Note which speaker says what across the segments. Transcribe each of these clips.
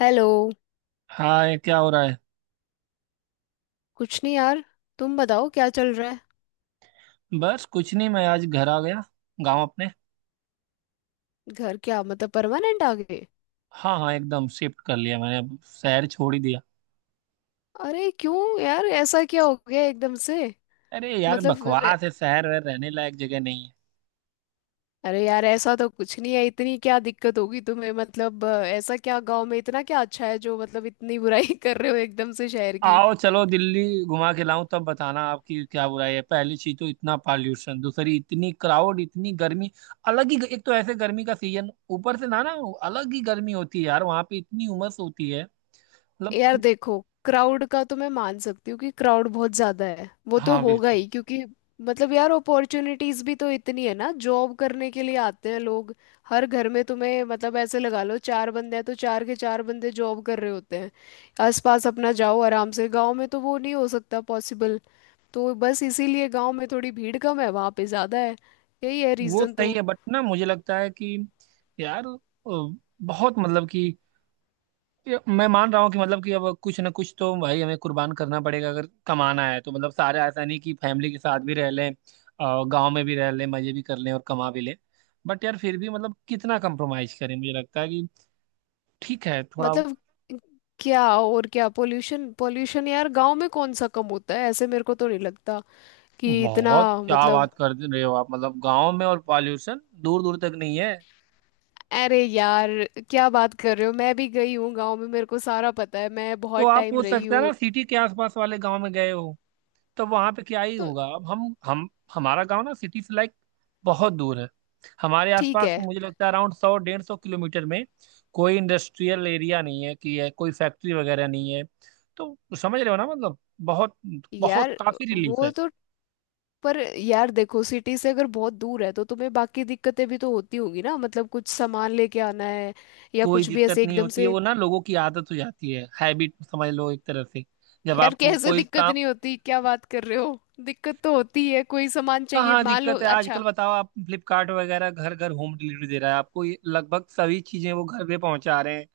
Speaker 1: Hello.
Speaker 2: Hi, क्या हो रहा है।
Speaker 1: कुछ नहीं यार, तुम बताओ क्या चल रहा है।
Speaker 2: बस कुछ नहीं, मैं आज घर आ गया। गांव अपने।
Speaker 1: घर क्या मतलब परमानेंट आ गए?
Speaker 2: हाँ हाँ एकदम शिफ्ट कर लिया मैंने, अब शहर छोड़ ही दिया।
Speaker 1: अरे क्यों यार, ऐसा क्या हो गया एकदम से?
Speaker 2: अरे यार,
Speaker 1: मतलब अ,
Speaker 2: बकवास है शहर वहर, रहने लायक जगह नहीं है।
Speaker 1: अरे यार, ऐसा तो कुछ नहीं है, इतनी क्या दिक्कत होगी तुम्हें। मतलब ऐसा क्या गांव में, इतना क्या अच्छा है जो मतलब इतनी बुराई कर रहे हो एकदम से शहर की।
Speaker 2: आओ चलो दिल्ली घुमा के लाऊं तब बताना आपकी क्या बुराई है। पहली चीज तो इतना पॉल्यूशन, दूसरी इतनी क्राउड, इतनी गर्मी। अलग ही, एक तो ऐसे गर्मी का सीजन, ऊपर से ना ना अलग ही गर्मी होती है यार, वहां पे इतनी उमस होती है। मतलब,
Speaker 1: यार देखो, क्राउड का तो मैं मान सकती हूँ कि क्राउड बहुत ज्यादा है, वो तो
Speaker 2: हाँ
Speaker 1: होगा
Speaker 2: बिल्कुल।
Speaker 1: ही क्योंकि मतलब यार अपॉर्चुनिटीज भी तो इतनी है ना, जॉब करने के लिए आते हैं लोग। हर घर में तुम्हें मतलब ऐसे लगा लो चार बंदे हैं तो चार के चार बंदे जॉब कर रहे होते हैं। आसपास अपना जाओ, आराम से, गांव में तो वो नहीं हो सकता पॉसिबल। तो बस इसीलिए गांव में थोड़ी भीड़ कम है, वहां पे ज्यादा है। यही है
Speaker 2: वो
Speaker 1: रीजन
Speaker 2: सही
Speaker 1: तो।
Speaker 2: है बट ना, मुझे लगता है कि यार बहुत मतलब कि, ये मैं मान रहा हूँ कि मतलब कि अब कुछ ना कुछ तो भाई हमें कुर्बान करना पड़ेगा, अगर कमाना है तो। मतलब सारे ऐसा नहीं कि फैमिली के साथ भी रह लें और गांव में भी रह लें, मजे भी कर लें और कमा भी लें। बट यार फिर भी मतलब, कितना कंप्रोमाइज करें। मुझे लगता है कि ठीक है थोड़ा
Speaker 1: मतलब क्या, और क्या पोल्यूशन पोल्यूशन, यार गांव में कौन सा कम होता है? ऐसे मेरे को तो नहीं लगता कि इतना।
Speaker 2: बहुत। क्या
Speaker 1: मतलब
Speaker 2: बात कर रहे हो आप, मतलब गांव में और पॉल्यूशन, दूर दूर तक नहीं है।
Speaker 1: अरे यार, क्या बात कर रहे हो, मैं भी गई हूँ गांव में, मेरे को सारा पता है, मैं
Speaker 2: तो
Speaker 1: बहुत
Speaker 2: आप
Speaker 1: टाइम
Speaker 2: हो
Speaker 1: रही
Speaker 2: सकता है ना
Speaker 1: हूँ।
Speaker 2: सिटी के आसपास वाले गांव में गए हो, तो वहां पे क्या ही
Speaker 1: तो
Speaker 2: होगा। अब हम, हमारा गांव ना सिटी से लाइक बहुत दूर है। हमारे
Speaker 1: ठीक
Speaker 2: आसपास
Speaker 1: है।
Speaker 2: मुझे लगता है अराउंड 100 डेढ़ सौ किलोमीटर में कोई इंडस्ट्रियल एरिया नहीं है, कि है कोई फैक्ट्री वगैरह नहीं है। तो समझ रहे हो ना मतलब, बहुत बहुत
Speaker 1: यार
Speaker 2: काफी रिलीफ
Speaker 1: वो
Speaker 2: है।
Speaker 1: तो, पर यार देखो, सिटी से अगर बहुत दूर है तो तुम्हें बाकी दिक्कतें भी तो होती होगी ना। मतलब कुछ सामान लेके आना है या
Speaker 2: कोई
Speaker 1: कुछ भी
Speaker 2: दिक्कत
Speaker 1: ऐसे
Speaker 2: नहीं
Speaker 1: एकदम
Speaker 2: होती है,
Speaker 1: से।
Speaker 2: वो ना लोगों की आदत हो जाती है, हैबिट समझ लो एक तरह से। जब
Speaker 1: यार
Speaker 2: आप वो
Speaker 1: कैसे
Speaker 2: कोई
Speaker 1: दिक्कत
Speaker 2: काम,
Speaker 1: नहीं होती, क्या बात कर रहे हो? दिक्कत तो होती है, कोई सामान चाहिए
Speaker 2: कहाँ
Speaker 1: मान लो।
Speaker 2: दिक्कत है आजकल
Speaker 1: अच्छा
Speaker 2: बताओ। आप फ्लिपकार्ट वगैरह घर घर होम डिलीवरी दे रहा है, आपको ये लगभग सभी चीजें वो घर पे पहुंचा रहे हैं।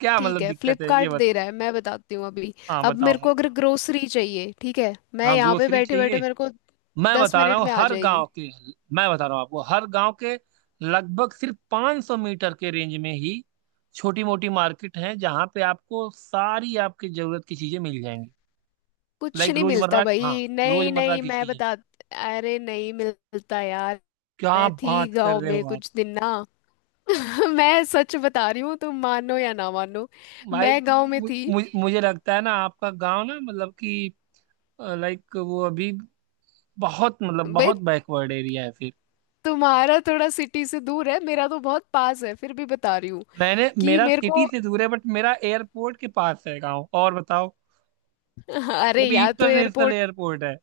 Speaker 2: क्या
Speaker 1: ठीक
Speaker 2: मतलब
Speaker 1: है,
Speaker 2: दिक्कत है ये
Speaker 1: फ्लिपकार्ट दे रहा
Speaker 2: बताओ।
Speaker 1: है, मैं बताती हूँ अभी।
Speaker 2: हाँ
Speaker 1: अब
Speaker 2: बताओ
Speaker 1: मेरे
Speaker 2: आप।
Speaker 1: को अगर ग्रोसरी चाहिए, ठीक है, मैं
Speaker 2: हाँ
Speaker 1: यहाँ पे
Speaker 2: ग्रोसरी
Speaker 1: बैठे बैठे,
Speaker 2: चाहिए।
Speaker 1: मेरे को
Speaker 2: मैं
Speaker 1: दस
Speaker 2: बता रहा
Speaker 1: मिनट
Speaker 2: हूँ
Speaker 1: में आ
Speaker 2: हर
Speaker 1: जाएगी।
Speaker 2: गांव के, मैं बता रहा हूँ आपको, हर गांव के लगभग सिर्फ 500 मीटर के रेंज में ही छोटी मोटी मार्केट है, जहाँ पे आपको सारी आपकी जरूरत की चीजें मिल जाएंगी।
Speaker 1: कुछ
Speaker 2: लाइक
Speaker 1: नहीं मिलता
Speaker 2: रोजमर्रा, हाँ
Speaker 1: भाई, नहीं
Speaker 2: रोजमर्रा
Speaker 1: नहीं,
Speaker 2: की
Speaker 1: मैं
Speaker 2: चीजें।
Speaker 1: बता, अरे नहीं मिलता यार,
Speaker 2: क्या
Speaker 1: मैं थी
Speaker 2: बात कर
Speaker 1: गांव
Speaker 2: रहे
Speaker 1: में
Speaker 2: हो आप
Speaker 1: कुछ दिन ना। मैं सच बता रही हूँ, तुम मानो या ना मानो,
Speaker 2: भाई,
Speaker 1: मैं गांव में
Speaker 2: मु,
Speaker 1: थी।
Speaker 2: मु, मुझे लगता है ना आपका गांव ना मतलब कि लाइक वो अभी बहुत मतलब
Speaker 1: भाई
Speaker 2: बहुत बैकवर्ड एरिया है फिर।
Speaker 1: तुम्हारा थोड़ा सिटी से दूर है, मेरा तो बहुत पास है, फिर भी बता रही हूँ
Speaker 2: मैंने,
Speaker 1: कि
Speaker 2: मेरा
Speaker 1: मेरे
Speaker 2: सिटी
Speaker 1: को
Speaker 2: से दूर है बट मेरा एयरपोर्ट के पास है गाँव, और बताओ वो
Speaker 1: अरे
Speaker 2: भी
Speaker 1: यार तो
Speaker 2: इंटरनेशनल
Speaker 1: एयरपोर्ट,
Speaker 2: एयरपोर्ट है।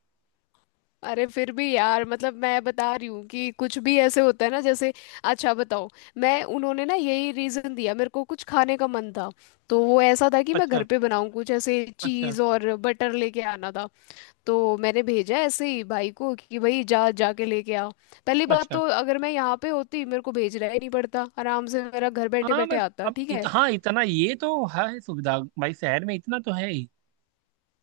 Speaker 1: अरे फिर भी यार, मतलब मैं बता रही हूँ कि कुछ भी ऐसे होता है ना, जैसे अच्छा बताओ, मैं उन्होंने ना यही रीज़न दिया मेरे को। कुछ खाने का मन था तो वो ऐसा था कि मैं घर
Speaker 2: अच्छा,
Speaker 1: पे बनाऊँ कुछ ऐसे
Speaker 2: अच्छा,
Speaker 1: चीज़, और बटर लेके आना था। तो मैंने भेजा ऐसे ही भाई को कि भाई जा, जाके लेके आ। पहली बात
Speaker 2: अच्छा।
Speaker 1: तो अगर मैं यहाँ पे होती मेरे को भेजना ही नहीं पड़ता, आराम से मेरा घर बैठे
Speaker 2: हाँ मैं,
Speaker 1: बैठे आता।
Speaker 2: अब
Speaker 1: ठीक है,
Speaker 2: हाँ इतना ये तो है सुविधा, भाई शहर में इतना तो है ही।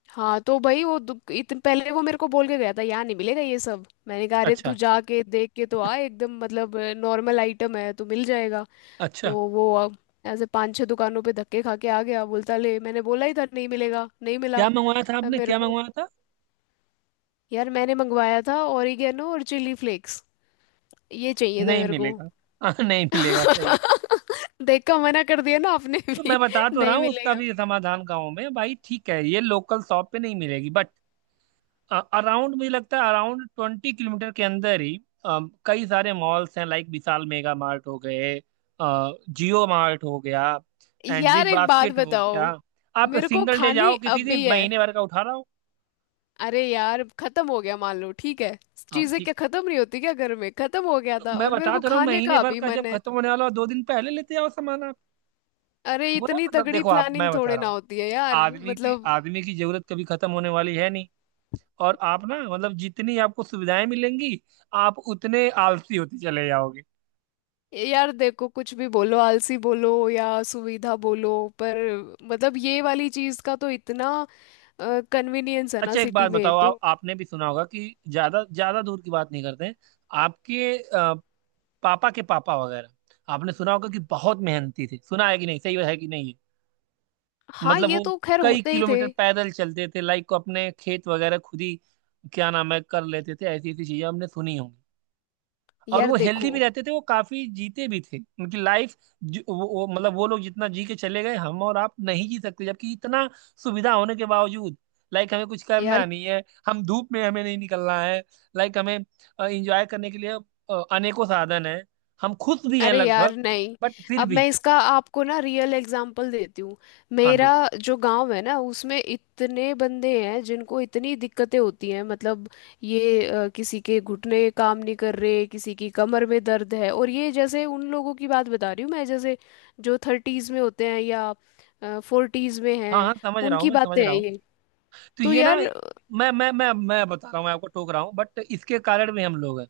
Speaker 1: हाँ तो भाई वो पहले वो मेरे को बोल के गया था यहाँ नहीं मिलेगा ये सब। मैंने कहा अरे तू
Speaker 2: अच्छा,
Speaker 1: जाके देख के तो आ, एकदम मतलब नॉर्मल आइटम है तो मिल जाएगा। तो
Speaker 2: अच्छा।
Speaker 1: वो अब ऐसे पांच छह दुकानों पे धक्के खा के आ गया, बोलता ले, मैंने बोला ही था नहीं मिलेगा, नहीं मिला।
Speaker 2: क्या मंगवाया था
Speaker 1: अब
Speaker 2: आपने,
Speaker 1: मेरे
Speaker 2: क्या
Speaker 1: को,
Speaker 2: मंगवाया था।
Speaker 1: यार मैंने मंगवाया था ओरिगेनो और चिली फ्लेक्स, ये चाहिए थे
Speaker 2: नहीं
Speaker 1: मेरे को।
Speaker 2: मिलेगा। हाँ, नहीं मिलेगा सही।
Speaker 1: देख का मना कर दिया ना आपने
Speaker 2: तो मैं
Speaker 1: भी
Speaker 2: बता तो रहा
Speaker 1: नहीं
Speaker 2: हूँ उसका
Speaker 1: मिलेगा।
Speaker 2: भी समाधान गाँव में। भाई ठीक है ये लोकल शॉप पे नहीं मिलेगी, बट अराउंड मुझे लगता है अराउंड 20 किलोमीटर के अंदर ही अ, कई सारे मॉल्स हैं। लाइक विशाल मेगा मार्ट हो गए, जियो मार्ट हो गया, एंड बिग
Speaker 1: यार एक बात
Speaker 2: बास्केट हो
Speaker 1: बताओ,
Speaker 2: गया। आप
Speaker 1: मेरे को
Speaker 2: सिंगल डे
Speaker 1: खानी
Speaker 2: जाओ किसी
Speaker 1: अभी
Speaker 2: दिन,
Speaker 1: है।
Speaker 2: महीने भर का उठा रहा हूँ।
Speaker 1: अरे यार, खत्म हो गया मान लो, ठीक है,
Speaker 2: हाँ
Speaker 1: चीजें
Speaker 2: ठीक।
Speaker 1: क्या खत्म नहीं होती क्या? घर में खत्म हो गया
Speaker 2: तो
Speaker 1: था
Speaker 2: मैं
Speaker 1: और मेरे
Speaker 2: बता
Speaker 1: को
Speaker 2: तो रहा हूँ,
Speaker 1: खाने
Speaker 2: महीने
Speaker 1: का
Speaker 2: भर
Speaker 1: अभी
Speaker 2: का जब
Speaker 1: मन है।
Speaker 2: खत्म होने वाला हो 2 दिन पहले लेते आओ सामान आप।
Speaker 1: अरे
Speaker 2: वो ना
Speaker 1: इतनी
Speaker 2: मतलब
Speaker 1: तगड़ी
Speaker 2: देखो, आप,
Speaker 1: प्लानिंग
Speaker 2: मैं बता
Speaker 1: थोड़े
Speaker 2: रहा
Speaker 1: ना
Speaker 2: हूँ,
Speaker 1: होती है यार।
Speaker 2: आदमी की
Speaker 1: मतलब
Speaker 2: आदमी की जरूरत कभी खत्म होने वाली है नहीं। और आप ना मतलब, जितनी आपको सुविधाएं मिलेंगी आप उतने आलसी होते चले जाओगे।
Speaker 1: यार देखो, कुछ भी बोलो, आलसी बोलो या सुविधा बोलो, पर मतलब ये वाली चीज का तो इतना कन्वीनियंस है ना
Speaker 2: अच्छा एक
Speaker 1: सिटी
Speaker 2: बात
Speaker 1: में
Speaker 2: बताओ आप,
Speaker 1: तो।
Speaker 2: आपने भी सुना होगा कि ज्यादा ज्यादा दूर की बात नहीं करते हैं, आपके पापा के पापा वगैरह, आपने सुना होगा कि बहुत मेहनती थे, सुना है कि नहीं, सही है कि नहीं।
Speaker 1: हाँ
Speaker 2: मतलब
Speaker 1: ये
Speaker 2: वो
Speaker 1: तो खैर
Speaker 2: कई
Speaker 1: होते ही थे।
Speaker 2: किलोमीटर पैदल चलते थे, लाइक अपने खेत वगैरह खुद ही क्या नाम है कर लेते थे। ऐसी ऐसी चीजें हमने सुनी होंगी, और
Speaker 1: यार
Speaker 2: वो हेल्दी
Speaker 1: देखो,
Speaker 2: भी रहते थे, वो काफी जीते भी थे उनकी लाइफ। वो मतलब, वो लोग जितना जी के चले गए हम और आप नहीं जी सकते, जबकि इतना सुविधा होने के बावजूद। लाइक हमें कुछ करना
Speaker 1: यार,
Speaker 2: नहीं है, हम धूप में हमें नहीं निकलना है। लाइक हमें एंजॉय करने के लिए अनेकों साधन है। हम खुश भी हैं
Speaker 1: अरे यार
Speaker 2: लगभग,
Speaker 1: नहीं,
Speaker 2: बट फिर
Speaker 1: अब
Speaker 2: भी।
Speaker 1: मैं इसका आपको ना रियल एग्जाम्पल देती हूँ।
Speaker 2: हाँ
Speaker 1: मेरा
Speaker 2: दो।
Speaker 1: जो गांव है ना, उसमें इतने बंदे हैं जिनको इतनी दिक्कतें होती हैं। मतलब ये किसी के घुटने काम नहीं कर रहे, किसी की कमर में दर्द है, और ये जैसे उन लोगों की बात बता रही हूँ मैं जैसे जो थर्टीज में होते हैं या फोर्टीज में
Speaker 2: हाँ
Speaker 1: हैं।
Speaker 2: हाँ समझ रहा हूँ,
Speaker 1: उनकी
Speaker 2: मैं समझ
Speaker 1: बातें हैं
Speaker 2: रहा हूँ।
Speaker 1: ये।
Speaker 2: तो
Speaker 1: तो
Speaker 2: ये ना,
Speaker 1: यार
Speaker 2: मैं बता रहा हूँ, मैं आपको टोक रहा हूँ बट इसके कारण भी हम लोग हैं।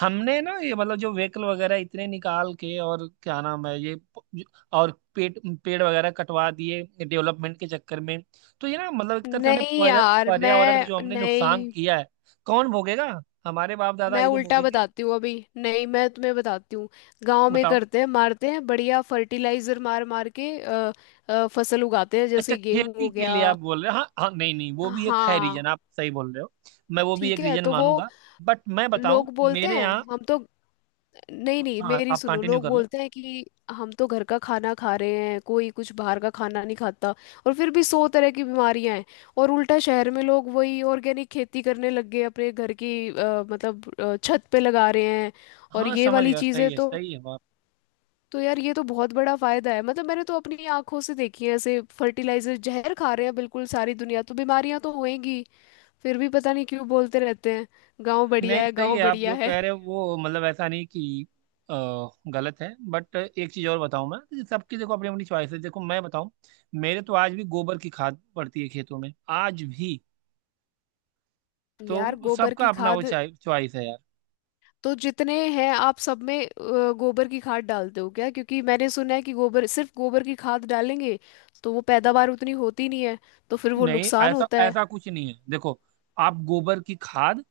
Speaker 2: हमने ना ये मतलब जो व्हीकल वगैरह इतने निकाल के, और क्या नाम है ये और पेड़ पेड़ वगैरह कटवा दिए डेवलपमेंट के चक्कर में। तो ये ना मतलब, एक तरह से हमने
Speaker 1: नहीं यार,
Speaker 2: पर्यावरण का
Speaker 1: मैं
Speaker 2: जो हमने नुकसान
Speaker 1: नहीं
Speaker 2: किया है, कौन भोगेगा। हमारे बाप दादा
Speaker 1: मैं
Speaker 2: ये तो
Speaker 1: उल्टा
Speaker 2: भोगेंगे।
Speaker 1: बताती हूँ अभी। नहीं, मैं तुम्हें बताती हूँ, गांव में
Speaker 2: बताओ।
Speaker 1: करते हैं, मारते हैं बढ़िया फर्टिलाइजर मार मार के। फसल उगाते हैं,
Speaker 2: अच्छा
Speaker 1: जैसे गेहूं
Speaker 2: खेती
Speaker 1: हो
Speaker 2: के
Speaker 1: गया।
Speaker 2: लिए आप बोल रहे हो, हाँ हाँ नहीं नहीं, वो भी एक है
Speaker 1: हाँ
Speaker 2: रीजन, आप सही बोल रहे हो। मैं वो भी एक
Speaker 1: ठीक है।
Speaker 2: रीजन
Speaker 1: तो वो
Speaker 2: मानूंगा। बट मैं बताऊं
Speaker 1: लोग बोलते
Speaker 2: मेरे
Speaker 1: हैं,
Speaker 2: यहाँ।
Speaker 1: हम तो, नहीं नहीं
Speaker 2: हाँ
Speaker 1: मेरी
Speaker 2: आप
Speaker 1: सुनो,
Speaker 2: कंटिन्यू
Speaker 1: लोग
Speaker 2: कर लो।
Speaker 1: बोलते हैं कि हम तो घर का खाना खा रहे हैं, कोई कुछ बाहर का खाना नहीं खाता, और फिर भी सौ तरह की बीमारियां हैं। और उल्टा शहर में लोग वही ऑर्गेनिक खेती करने लग गए, अपने घर की मतलब छत पे लगा रहे हैं। और
Speaker 2: हाँ
Speaker 1: ये
Speaker 2: समझ
Speaker 1: वाली
Speaker 2: गया, सही
Speaker 1: चीजें
Speaker 2: है,
Speaker 1: तो
Speaker 2: सही है।
Speaker 1: तो यार ये तो बहुत बड़ा फायदा है। मतलब मैंने तो अपनी आंखों से देखी है, ऐसे फर्टिलाइजर जहर खा रहे हैं बिल्कुल सारी दुनिया, तो बीमारियां तो होएंगी। फिर भी पता नहीं क्यों बोलते रहते हैं गांव
Speaker 2: नहीं
Speaker 1: बढ़िया है,
Speaker 2: सही
Speaker 1: गांव
Speaker 2: है, आप
Speaker 1: बढ़िया
Speaker 2: जो
Speaker 1: है।
Speaker 2: कह रहे हो वो मतलब ऐसा नहीं कि अ, गलत है। बट एक चीज़ और बताऊं मैं तो, सबकी देखो अपनी अपनी चॉइस है। देखो मैं बताऊं, मेरे तो आज भी गोबर की खाद पड़ती है खेतों में, आज भी।
Speaker 1: यार
Speaker 2: तो
Speaker 1: गोबर
Speaker 2: सबका
Speaker 1: की
Speaker 2: अपना वो
Speaker 1: खाद,
Speaker 2: चॉइस है यार।
Speaker 1: तो जितने हैं आप सब में गोबर की खाद डालते हो क्या? क्योंकि मैंने सुना है कि गोबर, सिर्फ गोबर की खाद डालेंगे तो वो पैदावार उतनी होती नहीं है, तो फिर वो
Speaker 2: नहीं
Speaker 1: नुकसान
Speaker 2: ऐसा
Speaker 1: होता है।
Speaker 2: ऐसा कुछ नहीं है, देखो आप गोबर की खाद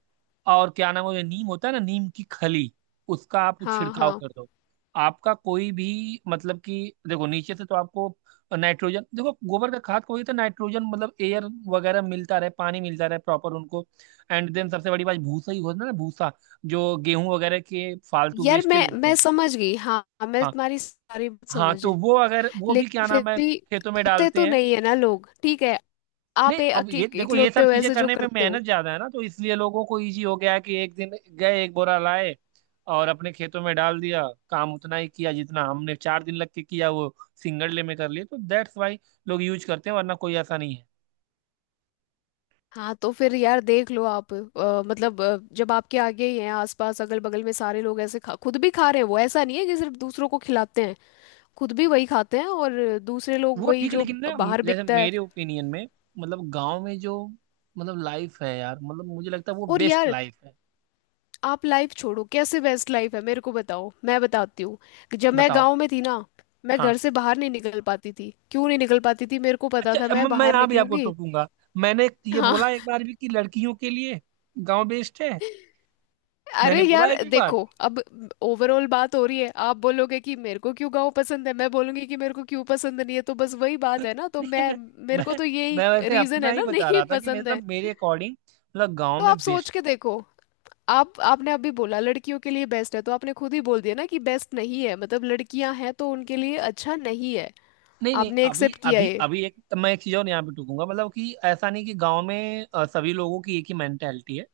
Speaker 2: और क्या नाम है, नीम होता है ना, नीम की खली, उसका आप
Speaker 1: हाँ
Speaker 2: छिड़काव
Speaker 1: हाँ,
Speaker 2: कर दो। आपका कोई भी मतलब कि, देखो नीचे से तो आपको नाइट्रोजन, देखो गोबर का खाद को ही तो नाइट्रोजन मतलब एयर वगैरह मिलता रहे, पानी मिलता रहे प्रॉपर उनको। एंड देन सबसे बड़ी बात भूसा ही होता है ना, भूसा जो गेहूं वगैरह के फालतू
Speaker 1: यार
Speaker 2: वेस्टेज होते
Speaker 1: मैं
Speaker 2: हैं।
Speaker 1: समझ गई। हाँ मैं
Speaker 2: हाँ
Speaker 1: तुम्हारी सारी बात
Speaker 2: हाँ
Speaker 1: समझ
Speaker 2: तो
Speaker 1: रही।
Speaker 2: वो अगर वो भी क्या
Speaker 1: लेकिन फिर
Speaker 2: नाम है
Speaker 1: भी
Speaker 2: खेतों में
Speaker 1: करते
Speaker 2: डालते
Speaker 1: तो
Speaker 2: हैं।
Speaker 1: नहीं है ना लोग, ठीक है। आप
Speaker 2: नहीं अब ये देखो, ये
Speaker 1: इकलौते
Speaker 2: सब
Speaker 1: हो
Speaker 2: चीजें
Speaker 1: ऐसे जो
Speaker 2: करने में
Speaker 1: करते हो।
Speaker 2: मेहनत ज्यादा है ना, तो इसलिए लोगों को इजी हो गया है कि एक दिन गए, एक बोरा लाए, और अपने खेतों में डाल दिया। काम उतना ही किया जितना हमने 4 दिन लग के किया, वो सिंगल डे में कर लिए, तो दैट्स वाई लोग यूज करते हैं, वरना कोई ऐसा नहीं है।
Speaker 1: हाँ तो फिर यार देख लो आप, मतलब जब आपके आगे ही हैं आसपास अगल बगल में, सारे लोग ऐसे खा, खुद भी खा रहे हैं, वो ऐसा नहीं है कि सिर्फ दूसरों को खिलाते हैं, खुद भी वही खाते हैं, और दूसरे लोग
Speaker 2: वो
Speaker 1: वही
Speaker 2: ठीक है
Speaker 1: जो
Speaker 2: लेकिन ना,
Speaker 1: बाहर
Speaker 2: जैसे
Speaker 1: बिकता है।
Speaker 2: मेरे ओपिनियन में, मतलब गांव में जो मतलब लाइफ है यार, मतलब मुझे लगता है वो
Speaker 1: और
Speaker 2: बेस्ट
Speaker 1: यार
Speaker 2: लाइफ है।
Speaker 1: आप लाइफ छोड़ो, कैसे बेस्ट लाइफ है मेरे को बताओ, मैं बताती हूँ। जब मैं
Speaker 2: बताओ।
Speaker 1: गांव में थी ना, मैं
Speaker 2: हाँ।
Speaker 1: घर से बाहर नहीं निकल पाती थी। क्यों नहीं निकल पाती थी? मेरे को पता
Speaker 2: अच्छा
Speaker 1: था
Speaker 2: अब
Speaker 1: मैं
Speaker 2: मैं
Speaker 1: बाहर
Speaker 2: यहाँ भी आपको
Speaker 1: निकलूंगी।
Speaker 2: टोकूंगा। मैंने ये
Speaker 1: हाँ,
Speaker 2: बोला एक बार भी कि लड़कियों के लिए गांव बेस्ट है,
Speaker 1: अरे
Speaker 2: मैंने बोला
Speaker 1: यार
Speaker 2: एक भी बार।
Speaker 1: देखो, अब ओवरऑल बात हो रही है। आप बोलोगे कि मेरे को क्यों गाँव पसंद है, मैं बोलूंगी कि मेरे को क्यों पसंद नहीं है, तो बस वही बात है ना। तो
Speaker 2: नहीं
Speaker 1: मैं,
Speaker 2: मैं
Speaker 1: मेरे को
Speaker 2: मैं
Speaker 1: तो यही
Speaker 2: मैं वैसे
Speaker 1: रीजन
Speaker 2: अपना
Speaker 1: है
Speaker 2: ही
Speaker 1: ना
Speaker 2: बता
Speaker 1: नहीं
Speaker 2: रहा था कि
Speaker 1: पसंद है।
Speaker 2: मतलब मेरे अकॉर्डिंग मतलब गांव
Speaker 1: तो
Speaker 2: में
Speaker 1: आप सोच
Speaker 2: बेस्ट।
Speaker 1: के देखो, आप आपने अभी बोला लड़कियों के लिए बेस्ट है, तो आपने खुद ही बोल दिया ना कि बेस्ट नहीं है, मतलब लड़कियां हैं तो उनके लिए अच्छा नहीं है।
Speaker 2: नहीं नहीं,
Speaker 1: आपने
Speaker 2: अभी
Speaker 1: एक्सेप्ट किया
Speaker 2: अभी
Speaker 1: ये।
Speaker 2: अभी एक तो मैं एक चीज और यहाँ पे टूकूंगा, मतलब कि ऐसा नहीं कि गांव में सभी लोगों की एक ही मेंटेलिटी है।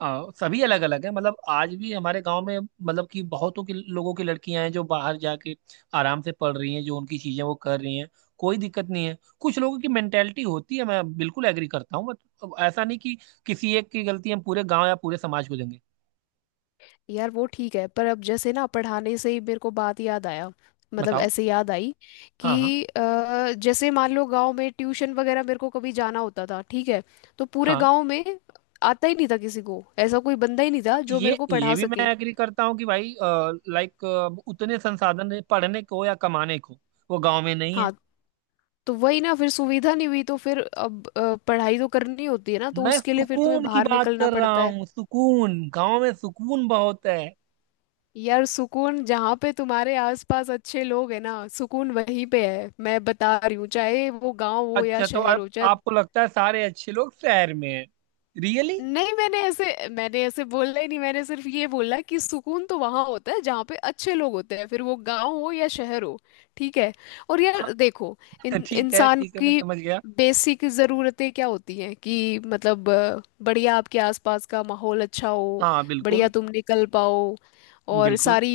Speaker 2: सभी अलग अलग है, मतलब आज भी हमारे गांव में मतलब कि बहुतों की लोगों की लड़कियां हैं जो बाहर जाके आराम से पढ़ रही हैं, जो उनकी चीजें वो कर रही हैं, कोई दिक्कत नहीं है। कुछ लोगों की मेंटेलिटी होती है, मैं बिल्कुल एग्री करता हूँ, बट ऐसा नहीं कि किसी एक की गलती हम पूरे गांव या पूरे समाज को देंगे।
Speaker 1: यार वो ठीक है पर अब जैसे ना, पढ़ाने से ही मेरे को बात याद आया, मतलब
Speaker 2: बताओ।
Speaker 1: ऐसे याद आई
Speaker 2: हाँ हाँ।
Speaker 1: कि जैसे मान लो गांव में ट्यूशन वगैरह मेरे को कभी जाना होता था, ठीक है, तो पूरे
Speaker 2: हाँ,
Speaker 1: गांव में आता ही नहीं था किसी को, ऐसा कोई बंदा ही नहीं
Speaker 2: हाँ
Speaker 1: था जो मेरे को
Speaker 2: ये
Speaker 1: पढ़ा
Speaker 2: भी मैं
Speaker 1: सके।
Speaker 2: एग्री करता हूँ कि भाई, लाइक उतने संसाधन हैं पढ़ने को या कमाने को वो गांव में नहीं है।
Speaker 1: हाँ तो वही ना, फिर सुविधा नहीं हुई तो फिर अब पढ़ाई तो करनी होती है ना, तो
Speaker 2: मैं
Speaker 1: उसके लिए फिर तुम्हें
Speaker 2: सुकून की
Speaker 1: बाहर
Speaker 2: बात
Speaker 1: निकलना
Speaker 2: कर रहा
Speaker 1: पड़ता है।
Speaker 2: हूँ, सुकून, गांव में सुकून बहुत है।
Speaker 1: यार सुकून जहाँ पे तुम्हारे आसपास अच्छे लोग हैं ना, सुकून वहीं पे है, मैं बता रही हूँ, चाहे वो गांव हो या
Speaker 2: अच्छा तो
Speaker 1: शहर
Speaker 2: आप,
Speaker 1: हो, चाहे
Speaker 2: आपको लगता है सारे अच्छे लोग शहर में हैं, रियली?
Speaker 1: नहीं। मैंने ऐसे बोला ही नहीं, मैंने सिर्फ ये बोला कि सुकून तो वहां होता है जहाँ पे अच्छे लोग होते हैं, फिर वो गांव हो या शहर हो। ठीक है। और
Speaker 2: हाँ
Speaker 1: यार देखो इन
Speaker 2: ठीक है,
Speaker 1: इंसान
Speaker 2: ठीक है मैं
Speaker 1: की
Speaker 2: समझ गया।
Speaker 1: बेसिक ज़रूरतें क्या होती हैं कि मतलब बढ़िया आपके आसपास का माहौल अच्छा हो,
Speaker 2: हाँ
Speaker 1: बढ़िया
Speaker 2: बिल्कुल।
Speaker 1: तुम निकल पाओ, और
Speaker 2: बिल्कुल।
Speaker 1: सारी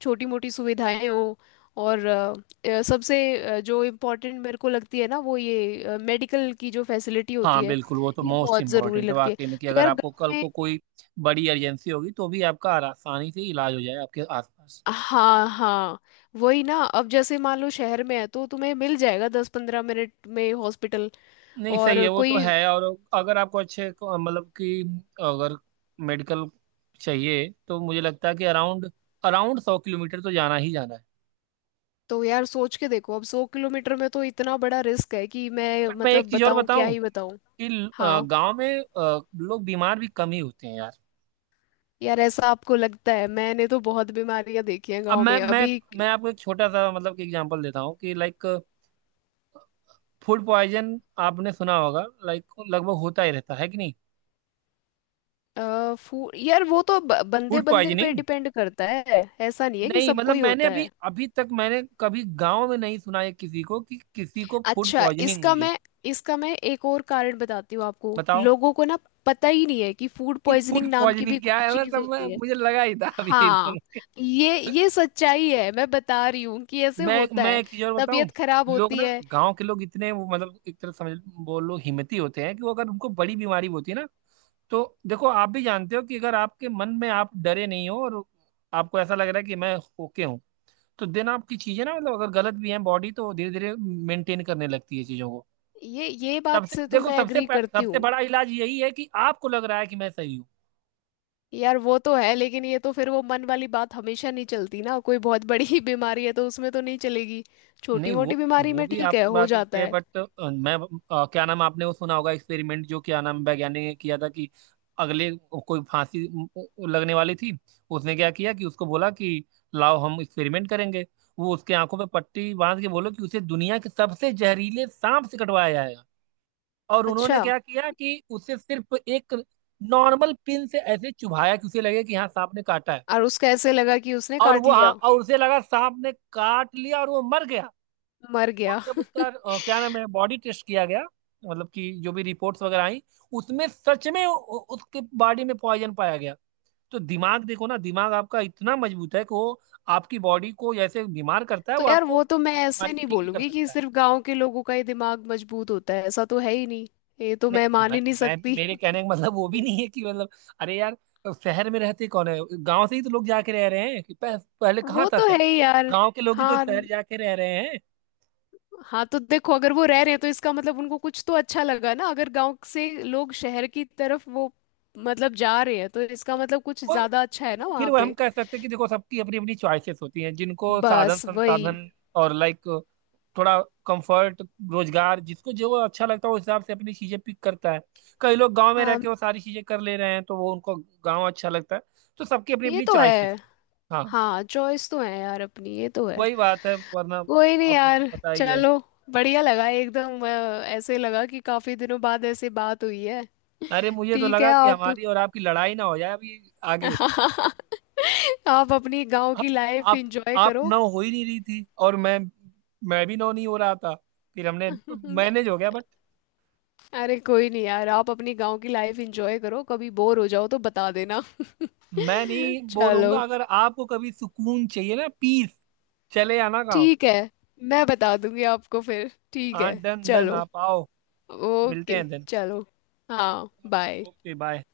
Speaker 1: छोटी मोटी सुविधाएं हो। और सबसे जो इम्पोर्टेंट मेरे को लगती है ना, वो ये मेडिकल की जो फैसिलिटी होती
Speaker 2: हाँ
Speaker 1: है,
Speaker 2: बिल्कुल, वो तो
Speaker 1: ये
Speaker 2: मोस्ट
Speaker 1: बहुत जरूरी
Speaker 2: इम्पोर्टेंट है
Speaker 1: लगती है।
Speaker 2: वाकई में, कि
Speaker 1: तो
Speaker 2: अगर
Speaker 1: यार
Speaker 2: आपको
Speaker 1: गाँव
Speaker 2: कल
Speaker 1: में,
Speaker 2: को कोई बड़ी एजेंसी होगी तो भी आपका आसानी से इलाज हो जाए आपके आसपास।
Speaker 1: हाँ हाँ, वही ना। अब जैसे मान लो शहर में है तो तुम्हें मिल जाएगा 10-15 मिनट में हॉस्पिटल।
Speaker 2: नहीं सही
Speaker 1: और
Speaker 2: है, वो तो
Speaker 1: कोई,
Speaker 2: है। और अगर आपको मतलब कि, अगर मेडिकल चाहिए, तो मुझे लगता है कि अराउंड, अराउंड 100 किलोमीटर तो जाना ही जाना है।
Speaker 1: तो यार सोच के देखो अब 100 किलोमीटर में तो इतना बड़ा रिस्क है कि मैं
Speaker 2: बट मैं एक
Speaker 1: मतलब
Speaker 2: चीज़ और
Speaker 1: बताऊं क्या
Speaker 2: बताऊं
Speaker 1: ही बताऊं।
Speaker 2: कि
Speaker 1: हाँ,
Speaker 2: गांव में लोग बीमार भी कम ही होते हैं यार।
Speaker 1: यार ऐसा आपको लगता है? मैंने तो बहुत बीमारियां देखी हैं
Speaker 2: अब
Speaker 1: गांव
Speaker 2: मैं,
Speaker 1: में
Speaker 2: मैं
Speaker 1: अभी।
Speaker 2: मैं आपको एक छोटा सा मतलब कि एग्जांपल देता हूँ कि लाइक, फूड पॉइजन आपने सुना होगा, लाइक लगभग होता ही रहता है कि नहीं,
Speaker 1: आ, फू यार वो तो बंदे
Speaker 2: फूड
Speaker 1: बंदे पे
Speaker 2: पॉइजनिंग।
Speaker 1: डिपेंड करता है, ऐसा नहीं है कि
Speaker 2: नहीं
Speaker 1: सबको
Speaker 2: मतलब
Speaker 1: ही
Speaker 2: मैंने
Speaker 1: होता
Speaker 2: अभी
Speaker 1: है।
Speaker 2: अभी तक मैंने कभी गांव में नहीं सुना है किसी को कि किसी को फूड
Speaker 1: अच्छा,
Speaker 2: पॉइजनिंग हुई है।
Speaker 1: इसका मैं एक और कारण बताती हूँ आपको।
Speaker 2: बताओ
Speaker 1: लोगों को ना पता ही नहीं है कि फूड
Speaker 2: कि फूड
Speaker 1: पॉइजनिंग नाम की भी
Speaker 2: पॉइजनिंग क्या
Speaker 1: कोई
Speaker 2: है
Speaker 1: चीज
Speaker 2: मतलब, मैं
Speaker 1: होती है।
Speaker 2: मुझे लगा ही था अभी
Speaker 1: हाँ,
Speaker 2: बोल के।
Speaker 1: ये सच्चाई है, मैं बता रही हूँ कि ऐसे
Speaker 2: मैं
Speaker 1: होता
Speaker 2: मैं
Speaker 1: है,
Speaker 2: एक चीज और बताऊं,
Speaker 1: तबीयत खराब
Speaker 2: लोग
Speaker 1: होती
Speaker 2: ना,
Speaker 1: है।
Speaker 2: गांव के लोग इतने वो मतलब एक तरह समझ बोलो हिम्मती होते हैं, कि वो अगर उनको बड़ी बीमारी होती है ना, तो देखो आप भी जानते हो कि अगर आपके मन में आप डरे नहीं हो, और आपको ऐसा लग रहा है कि मैं ओके हूँ, तो दिन आपकी चीजें ना, मतलब अगर गलत भी है बॉडी तो धीरे धीरे मेंटेन करने लगती है चीजों को।
Speaker 1: ये बात
Speaker 2: सबसे
Speaker 1: से तो
Speaker 2: देखो
Speaker 1: मैं
Speaker 2: सबसे
Speaker 1: एग्री करती
Speaker 2: सबसे
Speaker 1: हूँ।
Speaker 2: बड़ा इलाज यही है कि आपको लग रहा है कि मैं सही हूँ।
Speaker 1: यार वो तो है, लेकिन ये तो फिर वो मन वाली बात हमेशा नहीं चलती ना, कोई बहुत बड़ी बीमारी है तो उसमें तो नहीं चलेगी, छोटी
Speaker 2: नहीं वो,
Speaker 1: मोटी बीमारी
Speaker 2: वो
Speaker 1: में
Speaker 2: भी
Speaker 1: ठीक है
Speaker 2: आपकी
Speaker 1: हो
Speaker 2: बात होती
Speaker 1: जाता
Speaker 2: है
Speaker 1: है।
Speaker 2: बट मैं क्या नाम, आपने वो सुना होगा एक्सपेरिमेंट जो क्या नाम वैज्ञानिक ने किया था, कि अगले कोई फांसी लगने वाली थी। उसने क्या किया कि उसको बोला कि लाओ हम एक्सपेरिमेंट करेंगे। वो उसके आंखों पे पट्टी बांध के बोलो कि उसे दुनिया के सबसे जहरीले सांप से कटवाया जाएगा। और उन्होंने
Speaker 1: अच्छा,
Speaker 2: क्या किया कि उसे सिर्फ एक नॉर्मल पिन से ऐसे चुभाया कि उसे लगे कि हाँ सांप ने काटा है।
Speaker 1: और उसका ऐसे लगा कि उसने
Speaker 2: और
Speaker 1: काट
Speaker 2: वो, हाँ
Speaker 1: लिया,
Speaker 2: और उसे लगा सांप ने काट लिया और वो मर गया।
Speaker 1: मर
Speaker 2: और
Speaker 1: गया।
Speaker 2: जब उसका क्या नाम है बॉडी टेस्ट किया गया, मतलब कि जो भी रिपोर्ट्स वगैरह आई, उसमें सच में उसके बॉडी में पॉइजन पाया गया। तो दिमाग देखो ना, दिमाग आपका इतना मजबूत है कि वो आपकी बॉडी को जैसे बीमार करता है,
Speaker 1: तो
Speaker 2: वो
Speaker 1: यार
Speaker 2: आपको
Speaker 1: वो तो मैं
Speaker 2: आपकी बीमारी
Speaker 1: ऐसे
Speaker 2: को
Speaker 1: नहीं
Speaker 2: ठीक भी कर
Speaker 1: बोलूंगी कि
Speaker 2: सकता है।
Speaker 1: सिर्फ गांव के लोगों का ही दिमाग मजबूत होता है, ऐसा तो है ही नहीं, ये तो मैं
Speaker 2: नहीं
Speaker 1: मान
Speaker 2: मैं,
Speaker 1: ही नहीं
Speaker 2: मैं
Speaker 1: सकती।
Speaker 2: मेरे कहने का मतलब वो भी नहीं है कि मतलब, अरे यार शहर में रहते कौन है, गांव से ही तो लोग जाके रह रहे हैं। कि पहले कहाँ
Speaker 1: वो
Speaker 2: था
Speaker 1: तो
Speaker 2: शहर,
Speaker 1: है ही यार।
Speaker 2: गांव के लोग ही तो
Speaker 1: हाँ
Speaker 2: शहर जाके रह रहे।
Speaker 1: हाँ तो देखो, अगर वो रह रहे हैं तो इसका मतलब उनको कुछ तो अच्छा लगा ना। अगर गांव से लोग शहर की तरफ वो मतलब जा रहे हैं, तो इसका मतलब कुछ
Speaker 2: वो
Speaker 1: ज्यादा अच्छा है ना
Speaker 2: वो फिर
Speaker 1: वहाँ
Speaker 2: वो हम
Speaker 1: पे।
Speaker 2: कह सकते हैं कि देखो सबकी अपनी अपनी चॉइसेस होती हैं, जिनको साधन
Speaker 1: बस वही।
Speaker 2: संसाधन और लाइक थोड़ा कंफर्ट रोजगार, जिसको जो अच्छा लगता है उस हिसाब से अपनी चीजें पिक करता है। कई लोग गांव में रह
Speaker 1: हाँ
Speaker 2: के वो सारी चीजें कर ले रहे हैं, तो वो उनको गांव अच्छा लगता है। तो सबकी अपनी
Speaker 1: ये
Speaker 2: अपनी
Speaker 1: तो
Speaker 2: चॉइसेस।
Speaker 1: है।
Speaker 2: हाँ
Speaker 1: हाँ चॉइस तो है यार अपनी, ये तो है।
Speaker 2: वही बात है, वरना
Speaker 1: कोई नहीं
Speaker 2: आपको तो
Speaker 1: यार,
Speaker 2: पता ही है।
Speaker 1: चलो, बढ़िया लगा एकदम। ऐसे लगा कि काफी दिनों बाद ऐसे बात हुई है।
Speaker 2: अरे मुझे तो
Speaker 1: ठीक है
Speaker 2: लगा कि
Speaker 1: आप,
Speaker 2: हमारी और आपकी लड़ाई ना हो जाए अभी आगे।
Speaker 1: आप अपनी गांव
Speaker 2: आप
Speaker 1: की लाइफ
Speaker 2: आप
Speaker 1: एंजॉय
Speaker 2: आप
Speaker 1: करो।
Speaker 2: नौ हो ही नहीं रही थी और मैं भी नौ नहीं हो रहा था, फिर हमने मैनेज हो गया बट।
Speaker 1: अरे कोई नहीं यार, आप अपनी गांव की लाइफ एंजॉय करो, कभी बोर हो जाओ तो बता देना।
Speaker 2: मैं नहीं बोर
Speaker 1: चलो,
Speaker 2: होऊंगा, अगर आपको कभी सुकून चाहिए ना, पीस, चले आना गाँव।
Speaker 1: ठीक है, मैं बता दूंगी आपको फिर। ठीक है
Speaker 2: हाँ डन डन,
Speaker 1: चलो।
Speaker 2: आप आओ। मिलते
Speaker 1: ओके
Speaker 2: हैं देन।
Speaker 1: चलो। हाँ बाय।
Speaker 2: Okay bye.